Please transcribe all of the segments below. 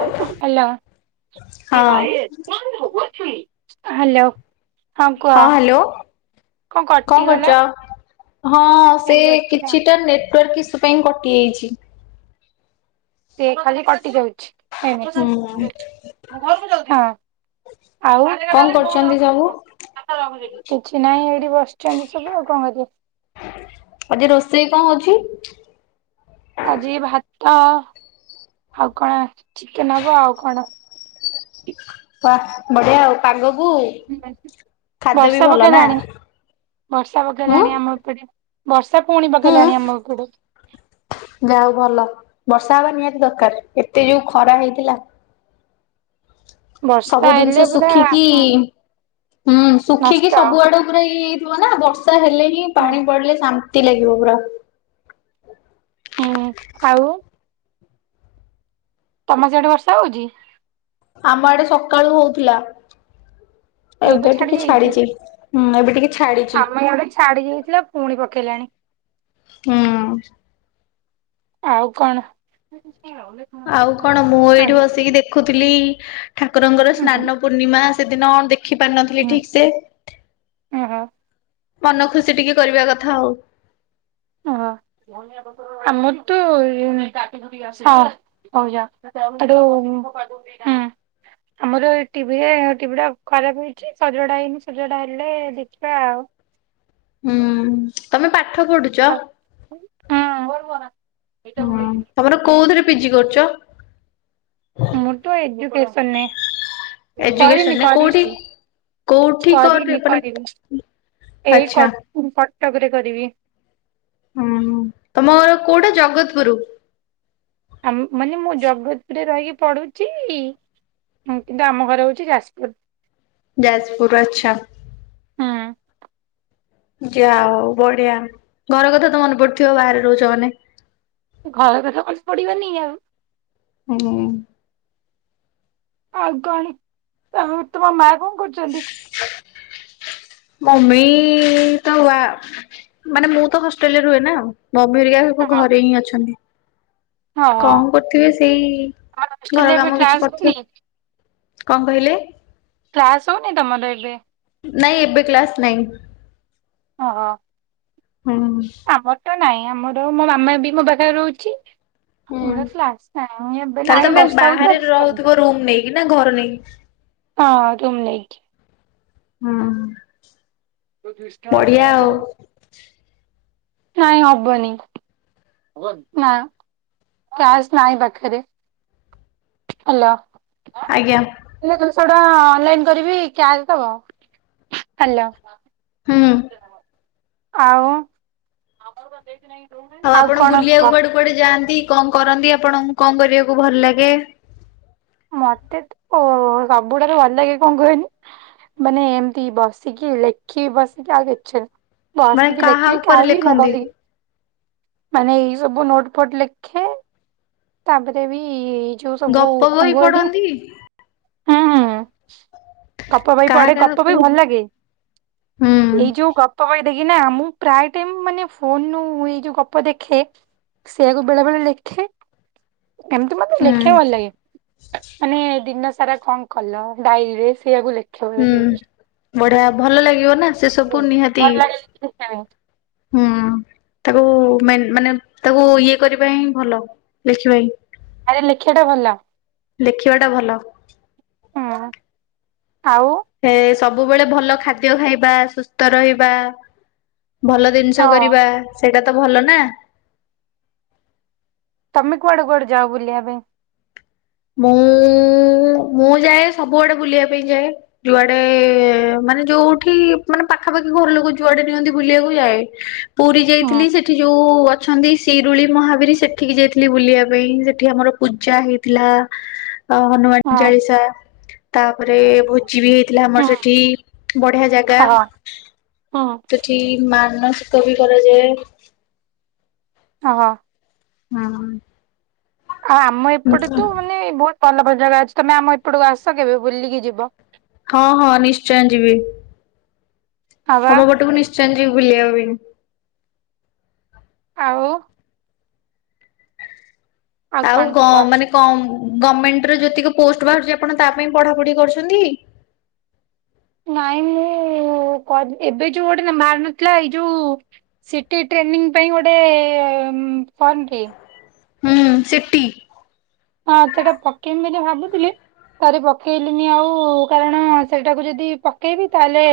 Hello. ହଁ hello. ହଁ hello. କଣ କରୁଚ? ହଁ ସେ ଏଇ ବସିଛି ଆଉ। କିଛିଟା ନେଟୱାର୍କ ଇସ୍ୟୁ ପାଇଁ କଟି ଯାଇଚି। ସେ ଖାଲି କଟି ଯାଉଚି। ହୁଁ [unintelligible] ହଁ, ଆଉ କଣ କରୁଛନ୍ତି ସବୁ? କିଛି ନାଇଁ ଏଇଠି ବସିଛନ୍ତି ସବୁ ଆଉ କଣ କରିବେ। ଆଜି ରୋଷେଇ କଣ ହଉଚି? ଆଜି ଭାତ ଆଉ କଣ ଚିକେନ୍ ହବ ଆଉ କଣ। [unintelligible] ବଢିଆ ଆଉ ପାଗକୁ ଖାଦ୍ୟ ବି ବର୍ଷା ଭଲ ନା ପକେଇଲାଣି ବର୍ଷା ହୁଁ। ପକେଇଲାଣି ଆମ ଏପଟେ। ବର୍ଷା ପୁଣି ହୁଁ ପକେଇଲାଣି ଆମ ଏପଟେ। ଯାହା ହଉ ଭଲ। ବର୍ଷା ହବା ନିହାତି ଦରକାର। ଏତେ ଯୋଉ ଖରା ହେଇଥିଲା। ବର୍ଷା ସବୁ ହେଲେ ଜିନିଷ ପୁରା ଶୁଖିକି ହୁଁ ନଷ୍ଟ। ଶୁଖିକି ସବୁଆଡୁ ପୁରା ଇଏ ହେଇଥିବ ନା ବର୍ଷା ହେଲେ ହିଁ ହୁଁ ପାଣି ପଡିଲେ ଶାନ୍ତି ଲାଗିବ ପୁରା। ହୁଁ ହୁଁ ଆଉ ତମ ସିଆଡେ ବର୍ଷା ହଉଚି? ଆମ ଆଡେ ସକାଳୁ ହଉଥିଲା। ଏବେ ଛାଡି ଟିକେ ଯାଇଛି। ଛାଡିଚି। ହୁଁ ଏବେ ଟିକେ ଛାଡିଚି ଆମ ଇଆଡେ ଛାଡି ଯାଇଥିଲା ପୁଣି ପକେଇଲାଣି। ହୁଁ। ଆଉ କଣ? ଆଉ କଣ ମୁଁ ଏଇଠି ଆଣିବା। ବସିକି ଦେଖୁଥିଲି ଠାକୁରଙ୍କର ହୁଁ ସ୍ନାନ ପୂର୍ଣ୍ଣିମା ସେଦିନ ଦେଖି ପାରିନଥିଲି ହୁଁ ଠିକ୍ ସେ। ଓହୋ ମନ ଖୁସି ଟିକେ କରିବା କଥା ଆଉ। ହଁ ଆମର ତ ଇଏ ହଁ। ହଉ ଯା। ହେଠୁ ହୁଁ। ଆମର ଟିଭିରେ ଟିଭି ଟା ଖରାପ ହେଇଚି ସଜଡା ହେଇନି ସଜଡା ହେଲେ ଦେଖିବା ଆଉ। ହୁଁ। ତମେ ପାଠ ପଢୁ ହଁ। [unintelligible] ତମର କୋଉଥିରେ ପିଜି କରୁଚ? ମୋର ତ ଏଜୁକେସନ ରେ। କରିନି ଏଜୁକେସନରେ କୋଉଠି? କରିଚି। କୋଉଠି କରେ କରିନି ମାନେ କରିବି। ଏଇ ଆଚ୍ଛା। କ କଟକରେ କରିବି। ହୁଁ, ତମ ଘର କୋଉଟା ଜଗତପୁର? ଆମ ମାନେ ମୁଁ ଜଗତପୁରରେ ରହିକି ପଢୁଚି ହୁଁ, କିନ୍ତୁ ଆମ ଘର ହଉଚି ଯାଜପୁର। ଯାଜପୁର ଆଚ୍ଛା। ହୁଁ। ଯାହା ହଉ ବଢିଆ। ଘର କଥା ତ ମନେ ପଡୁଥିବ ବାହାରେ ରହୁଚ ମାନେ? ଘର କଥା ମନେ ପଡିବନି ଆଉ। ହୁଁ ଆଉ [unintelligible] ତମ ତମ ମା କଣ କରୁଚନ୍ତି? ମମି ତ ବା ମାନେ ମୁଁ ତ ହଷ୍ଟେଲରେ ରୁହେ ନା। ମମି ହେରିକା ହଁ ସବୁ ହଁ ଘରେ ହିଁ ଅଛନ୍ତି। କଣ କରୁଥିବେ ସେଇ ଆମର ଘର ହଷ୍ଟେଲରେ ଏବେ କାମ କିଛି କ୍ଲାସ କରୁଥିବେ। ହଉନି କଣ କହିଲେ? କ୍ଲାସ୍ ହଉନି ତମର ଏବେ? ନାଇଁ ଏବେ କ୍ଲାସ ନାହିଁ। ଅ ହ। ହୁଁ। ଆମର ତ ନାଇଁ। ଆମର ମୋ ମାମା ବି ମୋ ପାଖରେ ରହୁଚି। ହୁଁ ତାହେଲେ ତମେ ବାହାରେ ରହୁଥିବ ରୁମ ନେଇକି ନା ଘର ନେଇକି [unintelligible] ହଁ ତମ ନେଇଟ୍। ହୁଁ। ଦୁଇ ଶହ ଟଙ୍କା ବଢିଆ କ୍ୟାସ ଆଉ ହବ? ନାଇଁ ହବନି। ନା କ୍ୟାସ ନାହିଁ ପାଖରେ। ହଲୋ। ଆଜ୍ଞା। ହେଲେ ଦୁଇଶହ ଟଙ୍କା ଅନଲାଇନ କରିବି କ୍ୟାସ୍ ଦବ ହାଲୋ। ହୁଁ। ଆଉ ଆଉ କଣ କୁହ? କୁଆଡ଼େ ଯାଆନ୍ତି କଣ କରନ୍ତି ଆପଣଙ୍କୁ କଣ କରିବାକୁ ଭଲ ଲାଗେ? ମତେ ଓ ସବୁଠାରୁ ଭଲ ଲାଗେ କଣ କହିଲୁ? ମାନେ ଏମିତି ବସିକି ଲେଖିବି ବସିକି ଆଉକିଛି ନା। ମାନେ ଵସିକି କାହା ଲେଖିବି ଉପରେ ଖାଇବି ଲେଖନ୍ତି ମୋବାଇଲ୍ ଦେଖିବି ମାନେ ଇଏ ସବୁ ନୋଟ ଫୋଟ ଲେଖେ। ତାପରେ ବି ଯୋଉ ସବୁ ଗପ କଣ ବହି କୁହନି ପଢନ୍ତି ହୁଁ ହୁଁ। ଗପ ବହି କାହା ପଢ଼େ କାହା ଗପ ବହି ଉପରେ? ଭଲ ଲାଗେ ହୁଁ ଏଇ ଯୋଉ ଗ ପ ବହିରେ କି ନା ମୁଁ ପ୍ରାୟ ଟାଇମ୍ ମାନେ ଫୋନୁ ଏଇ ଯୋଉ ଗପ ଦେଖେ। ସେଇଆକୁ ବେଳେ ବେଳେ ଲେଖେ। ଏମତି ମାନେ ହୁଁ ଲେଖେ ଭଲ ଲାଗେ ମାନେ ଦିନ ସା ସାରା କଣ କଲ ଡାଏରୀରେ ସେଇଆକୁ ଲେ [unintelligible] ହୁଁ ବଢିଆ ଭଲ ଲାଗିବ ନା ସେ ସବୁ ନିହାତି ହୁଁ ତାକୁ ମାନେ ତାକୁ ଇଏ କରିବା ହିଁ ଭଲ ଲେଖିବା ହିଁ। ଆରେ ଲେଖିବାଟା ଭଲ। ଲେଖିବା ଟା ଭଲ। ହଁ ଆଉ ହେ ସବୁବେଳେ ଭଲ ଖାଦ୍ୟ ଖାଇବା ସୁସ୍ଥ ରହିବା ଭଲ ଜିନିଷ ହଁ କରିବା ସେଇଟା ତ ଭଲ ନା। ତମେ କୁଆଡ଼େ କୁଆଡ଼େ ଯାଅ ବୁଲିବା ପାଇଁ? ମୁଁ ମୁଁ ଯାଏ ସବୁଆଡ଼େ ବୁଲିବା ପାଇଁ ଯାଏ। ଯୁଆଡ଼େ ମାନେ ଯୋଉଠି ମାନେ ପାଖାପାଖି ଘର ଲୋକ ଯୁଆଡ଼େ ନିଅନ୍ତି ବୁଲିବାକୁ ଯାଏ। ପୁରୀ ହୁଁ ଯାଇଥିଲି ସେଠି ଯୋଉ ଅ ଛନ୍ତି ଶିରୁଳି ମହାବୀର ସେଠିକି ଯାଇଥିଲି ବୁଲିବା ପାଇଁ ସେଠି ଆମର ପୂଜା ହେଇଥିଲା। ହ ହନୁମାନ ହଁ ଚାଳିଶା। ତାପରେ ଭୋଜି ବି ହେଇଥିଲା ଆମର ହଁ ସେଠି ବଢ଼ିଆ ଜାଗା। ହଁ। ସେଠି ମାନସିକ ବିି କରାଜାଏ। ଓହୋ। ହୁଁ। ଆଉ ଆମ ଏପଟେ ତୁ ମାନେ ବହୁତ ଭଲ ଭଲ ଜାଗା ଅଛି ତମେ ଆମ ଏପଟକୁ ଆସ କେବେ ବୁଲିକି ଯିବ। ହଁ ହଁ ନିଶ୍ଚୟ ଯିବି। ହଁ ବା ତମ ପଟକୁ ନିଶ୍ଚୟ ଯିବି ଭୁଲିବା ପାଇଁ। ଆଉ ଆଉ କଣ ଗ କୁହ? ମାନେ କମ ଗମେଣ୍ଟର ଯେତିକି ପୋଷ୍ଟ ବାହାରୁଛି ଆପଣ ତା ପାଇଁ ପଢ଼ାପଢ଼ି କରୁଛନ୍ତି। ନାଇଁ ମୁଁ କ ଏବେ ଯୋଉ ଗୋଟେ ବାହାରି ନଥିଲା ଏଇ ଯୋଉ ସିଟି ଟ୍ରେନିଂ ପାଇଁ ଗୋଟେ ଫର୍ମ ଟିଏ। ହୁଁ ସିଟି ହଁ ସେଟା ପକେଇମି ବୋଲି ଭାବିଥିଲି। ପାରି ପକେଇଲିନି ଆଉ କାରଣ ସେଟାକୁ ଯଦି ପକେଇବି ତାହେଲେ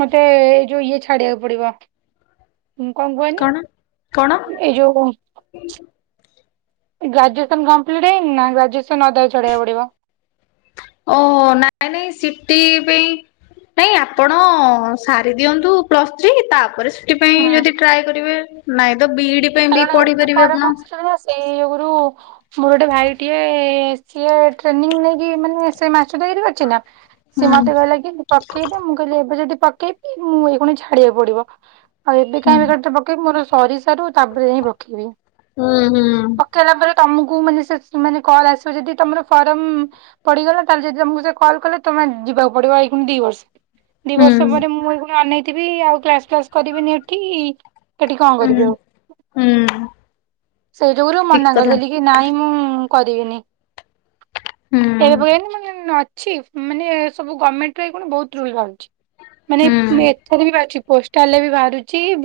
ମତେ ଏଇ ଯୋଉ ଇଏ ଛାଡ଼ିବାକୁ ପଡ଼ିବ। କଣ କଣ? ଏଇ ଯୋଉ ଗ୍ରାଜୁଏସନ କମ୍ପ୍ଟ ହେ ଗ୍ରାଜୁଏସନ ଅଦ ଚଡେଇକୁ ପଡିବ ଓହୋ ନାଇଁ ନାଇଁ ସିଟି ପାଇଁ ନାଇଁ ଆପଣ ସାରି ଦିଅନ୍ତୁ ପ୍ଲସ୍ ଥ୍ରୀ ତାପରେ ହଁ। ଯଦି ଟ୍ରାଏ କରିବେ ନାଇଁ ତ ବି ପାଇଁ କାର ପଢି ପାରିବେ ଆପଣ। ପରମର୍ସ ନା ସେଇ ଯୋଗୁରୁ ମୋର ଗୋଟେ ଭାଇ ଟିକେ ସିଏ ଟ୍ରେନିଂ ନେଇକି ମାନେ ସେ ମାସ ରି କରିଛି ନା ସେ ହୁଁ ମତେ କହିଲେ କି ପକେଇଦ ମୁଁ କହିଲି ଏବେ ଯଦି ପକେଇବି ମୁଁ ଏଇକୁଣ ଛାଡିବାକୁ ପଡିବ ଆଉ ଏବେ ହୁଁ କାଇହିଁ ବି ଗଟ ପକେଇବି ମୋର ସରିସାରୁ ତାପରେ ହିଁ ପକେଇବି ହୁଁ। କଲା ପରେ ତମକୁ ମାନେେ କଲ ଆସିବ ଯଦି ତମର ଫରମ ପଡିଗଲା ତାହେଲେ ଯଦି ତମକୁ ସେ କଲ୍ କଲେ ତମେ ଯିବାକୁ ପଡିବ ଏଇ ଦି ବର୍ଷ ଦି ହୁଁ ହୁଁ ବର୍ଷ ପରେ ମୁଁ ଏ ଅନେଇଥିବି ଆଉ କ୍ଲାସ ଫ୍ଲାସ କରିବିନି ଏଠି କେଠି କଣ ହୁଁ କରିବି ଆଉ ହୁଁ ସେଇ ଯୁରୁ ଠିକ ମନା କଥା କରି କି ନାଇଁ ମୁଁ କରିବିନି ହୁଁ ଏବେ ପ ଅ ମାନେ ସବୁ ଗଭର୍ଣମେଣ୍ଟ ର ବହୁତ ରୁଲ ରଛି ମାନେ ହୁଁ। ଏଥର ବି ଅଛି ପୋଷ୍ଟ କଲେ ବି ବାହାରୁଛିଙ୍କ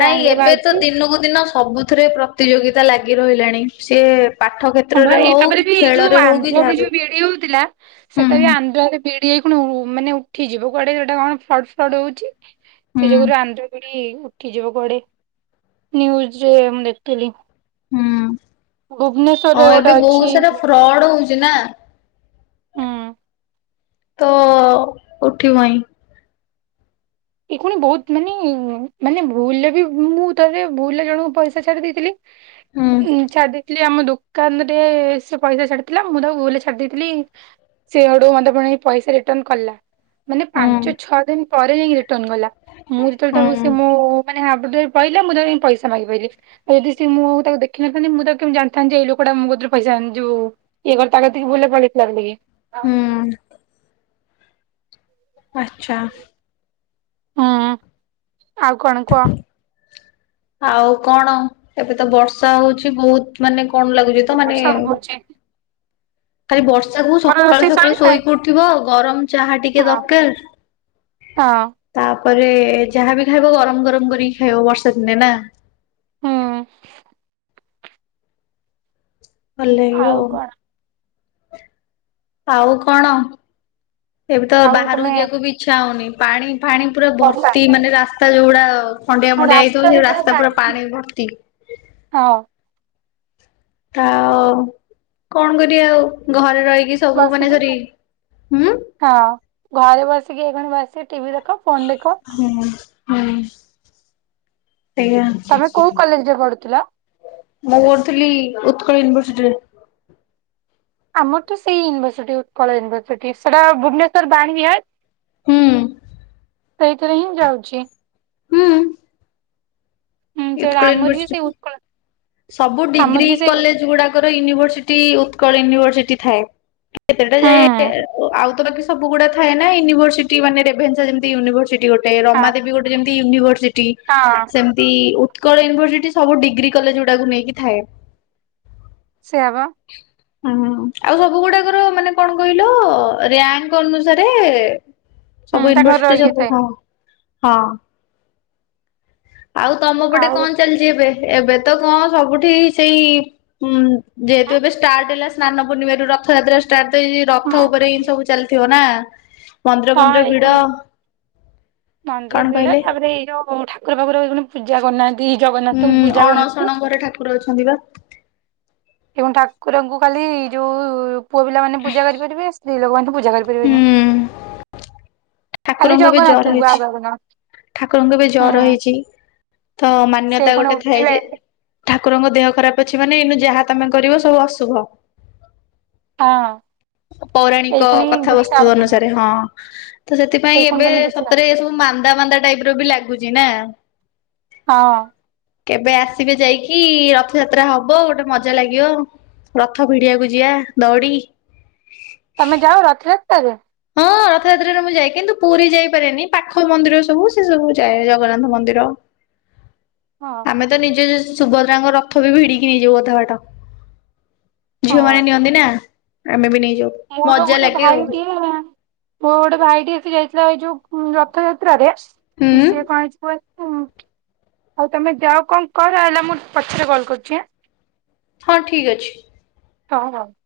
ନାଇଁ ରେ ଏବେ ତ ବାହାରୁଛି ଦିନକୁ ଦିନ ସବୁଥିରେ ପ୍ରତିଯୋଗିତା ଲାଗି ରହିଲାଣି ସି ହ ଏଇ ତାପରେ ବି ଏଇ ଯୋଉ କି ଆନ୍ଧ୍ରରେ ଯାହାବି ଯୋଉ ବିଡି ହଉଥିଲା ହୁଁ ସେଟା ବି ଆନ୍ଧ୍ରରେ ଡି ହେଇ କ ମାନେ ଉଠିଯିବ କୁଆଡେ ସେଟା କଣ ଫ୍ଲଡ ଫ୍ଲଡ ହଉଛି ହୁଁ ସେ ଯୁରୁ ଆନ୍ ଉଠିଯିବ କୁଆଡେ ୁଜ ରେ ମୁଁ ଦେଖିଥିଲି ହୁଁ। ଭୁବନେଶ୍ଵରରେ ଗୋଟେ ଅଛି ଫ୍ରଡ଼ ହଉଛି ନା ତ ଉଠିବାଇଁ ଏ ପୁଣି ବହୁତ ମାନେ ମାନେ ଭୁଲରେ ବି ମୁଁ ତରେ ଭୁଲରେ ଜଣଙ୍କୁ ପଇସା ଛାଡି ଦେଇଥିଲି ହୁଁ ଉଁ ଚଦଖ ଆମ ଦୋକାନ ରେ ସେ ପଇସା ଛାଡିଥିଲା ମୁଁ ତାକୁ ବ ଛାଡି ଦେଇେଇଥିଲି ସେଆଡୁ ମତେ ପୁଣି ପଇସା ରିଟର୍ନ କଲା ମାନେ ହୁଁ ପାଞ୍ଚ ଛଅ ଦିନ ପରେ ଯାଇକି ରିଟର୍ଣ ଗଲା ହୁଁ ମୁଁକୁ ସେ ମୋ ନାଁପ ଯ ପହିଲ ମୁଁ ତି ପଇସା ମାଗିାରି ଆଉ ଯଦି ସେ ମୁଁ ଆଉ ତାକୁ ଦେଖିନଥାନ୍ତି ମୁଁ କେମି ଜାଣିଥାନ୍ତି ଯେ ଏଇ ଲୋକଟା ମୋ କରେ ପସାନ୍ତିୋଉ ଏ କର ତାଙ୍କତି କିି ବୁଲ ପାାଗିତ ଲାଗିଲ ହୁଁ କି ଆଚଛା ହୁଁ ଆଉ କଣ କୁହ ଆଉ କଣ ଏବେ ତ ବର୍ଷା ହଉଛି ବହୁତ ମାନେ କଣ ଲାଗୁଛି ତ ମାନେ ସବୁ ହଉଛି ଖାଲି ବର୍ଷାକୁ ତମର ସକାଳୁ ରୋଷେଇ ସକାଳୁ ସଇଲା? ଶୋଇକ ଉଠଥିବ ଆଉ ଗରମ ଚାହା ଟିକେ ହଁ ଦରକାର ହଁ ତାପରେ ଯାହାବ ଖାଇବ ଗରମ ଗରମ କରିକି ଖାଇବ ବର୍ଷା ଦିନେ ନା ହଁ ଭଲଉ ଆଉ କଣ ଆଉ କଣ ଏବେ ତ ଆଉ ବାହାରକୁ ତମେ ଯିବାକୁ ବି ଇଚ୍ଛା ହଉନି ପାଣି ପାଣି ପୁରା ବର୍ଷା ଭର୍ତ୍ତି ମାନେ ରାସ୍ତା ଯୋଉଗୁଡା ଖଣ୍ଡିଆ ମଣ୍ଡିଆ ହେଇଥିବ ସେ ରାସ୍ତା ପୁରା ପାଣି ଭର୍ତି ହଁ ଆଉ କଣ କରିବା ଆଉ ଘରେ ରହିକି ମୁଁ ସବୁ ମାନେ ଆସିଲି ଧରି ହୁଁ ହଁ ଘରେ ବସିକି ଏ କଣ ବସିବେ ଟିଭି ଦେଖ ଫୋନ ଦେଖ ହଁ ହୁଁ ସେଇଆା ତମେ କୋଉ କଲେଜରେ ପଢୁଥିଲ? ମୁଁ କରୁଥିଲି ଉତ୍କଳ ୟୁନିଭରସିଟିରେ ଆମର ତ ସେଇ ୟୁିର୍ସିଟି ଉତ୍କଳ ୟୁନିର୍ସିଟି ସେଇଟା ଭୁବନେଶ୍ୱର ବାଣୀ ହୁଁ ସେଇଥିରେ ହିଁ ଯାଉଛି ହୁଁ ସେଇଟା ଳ ଆମର ନି ବି ସେଇ ଉତ୍କଳ ସବୁ ଡିଗ୍ରୀ ଆମର ବି ସେଇ ହୁଁ କଲେଜ ଗୁଡା [inaudible] ତୋର ୟୁନିଭରସିଟି ଉତ୍କଳ ୟୁନିଭରସିଟି ଥାଏ କେତେଟା ଯାଏ ହଁ। ଆଉ ତ ସବୁ ଗୁଡାଥାଏ ନା ୟୁନିଭଅର୍ସିଟି ମାନେ ରେଭେନ୍ସା ଯେମିତି ୟୁନିଭରର୍ସିଟି ଗୋଟେ। ଗୋଟେ ରମା ଦେବୀ ଗୋଟେ ଯେମତି ୟୁନିଭରସିଟି ହଁ ସେମିତି। ଉତ୍କଳ ୟନିଭର୍ସିଟି ସବୁ ଡିଗ୍ରୀ କଲେଜ ଗୁଡାକୁ ନେଇକି ଥାଏ। ସେଇଆ ବା। ହଁ ଆଉ ସବୁ ଗୁଡାକର ମାନେ କଣ କହିଲ ରାଙ୍କ ଅନୁସାରେ ହୁଁ ସବୁ ତାଙ୍କର ୟୁନିଭର୍ସିଟି ଇଏ ସବୁ ଥାଏ ହଁ। ଆଉ ତମ ପଟେ ଆଉ କଣ ଚାଲିଛି ଏବେ ଏବେ ତ କଣ ସବୁଠି ସେଇ ଉ ଯେହେତୁ ଏବେ ଷ୍ଟାର୍ଟ ହେଲା ସ୍ନାନ ପୂର୍ଣ୍ଣିମା ରୁ ରଥଯାତ୍ରା [unintelligible] ହୁଁ। ରଥ ଉପରେ ଏ ସବୁ ଚାଲିଥିବ ନା ମନ୍ଦିର ହଁ ଫନ୍ଦିର ଏଇ ଭିଡ। ଖୁଣି ମନ୍ଦିର କଣ ଭିଡ କହିଲେ ତାପରେ ଏଇ ଯୋଉ ଠାକୁର ବାଖୁର ପୂଜା କରୁନାହାନ୍ତି ଜଗନ୍ନାଥଙ୍କୁ ପୂଜା କରୁନାହାନ୍ତି। କରେ ଅଛନ୍ତି ବା [unintelligible] ଏବଂ ଠାକୁରଙ୍କୁ ଖାଲି ଯୋଉ ପୁଅ ପିଲାମାନେ ପୂଜା କରିପାରିବେ ସ୍ତ୍ରୀ ଲୋକ ମାନେ ପୂଜା କରିପାରିବେନି। ହୁଁ ଖାଲି ଠାକୁରଙ୍କୁ ଏବେ ଜର ଜଗନାଥୁଙ୍କୁ ହେଇଛି। ଆଉ କାହାକୁ ନୁହଁ। ଠାକୁରଙ୍କୁ ଏବେ ଜର ହୁଁ ହେଇଚି ତ ସେଇ ମାନ୍ୟତା ଖୁଣି ଗୋଟେ ଥାଏ ଉଠିବେ ଯେ ଠାକୁରଙ୍କ ଦେହ ଖରାପ ଅଛି ମାନେ ଏଇନୁ ଯାହା ତମେ କରିବ ସବୁ ଅଶୁଭ। ହଁ। ଏଇ ପୌରାଣିକ ଖୁଣି କିଛି କଥାବସ୍ତୁ ହବନି। ଅନୁସାରେ ହଁ ତ ଏଇ ସେଥିପାଇଁ ଖୁଣି ଏବେ ତମେ କିଛି ନ ସତରେ ଏସବୁ ମାନ୍ଦା ମାନ୍ଦା ଟାଇପ ର ବି ଲାଗୁଚି ନା ହଁ। କେବେ ଆସିବେ ଯାଇକି ରଥଯାତ୍ରା ହବ ଗୋଟେ ମଜା ଲାଗିବ। ରଥ ଭିଡିିବାକୁ ଯିବା ଦଉଡି। ତମେ ଯାଅ ରଥ ଯାତ୍ରାରେ। ହଁ ରଥଯାତ୍ରାରେ ମୁଁ ଯାଏ କିନ୍ତୁ ପୁରୀ ଯାଇପାରେନି ପାଖ ମନ୍ଦିର ସବୁ ସେ ସବୁ ଯାଏ ଜଗନ୍ନାଥ ମନ୍ଦିର। ହଁ। ଆମେ ତ ନିଜେ ସୁଭଦ୍ରାଙ୍କ ରଥ ବି ଭିଡିକି ନେଇଯାଉ ଅଧା ବାଟ। ଝିଅ ହଁ। ମାନ ନିଅନ୍ତି ନା ଆମେ ବି ନେଇଯାଉ। ମୋର ମଜା ଗୋଟେ ଲାଗେ ଆଉ ଭାଇଟିଏ ମୋ ଗୋଟେ ଭାଇଟିଏ ସେ ଯାଇ ଇଥିଲା ଏଇ ଯୋଉ ରଥଯାତ୍ରାରେ ହୁଁ ସିଏ କଣ ହେଇଛି କୁହନି। ହ ଆଉ ତୁମେ ଯାଅ କଣ କର ହେଲା ମୁଁ ପଛରେ କଲ୍ କରୁଛି ଆଁ। ହଁ ଠିକ ଅଛି। ହଁ ରଖ୍।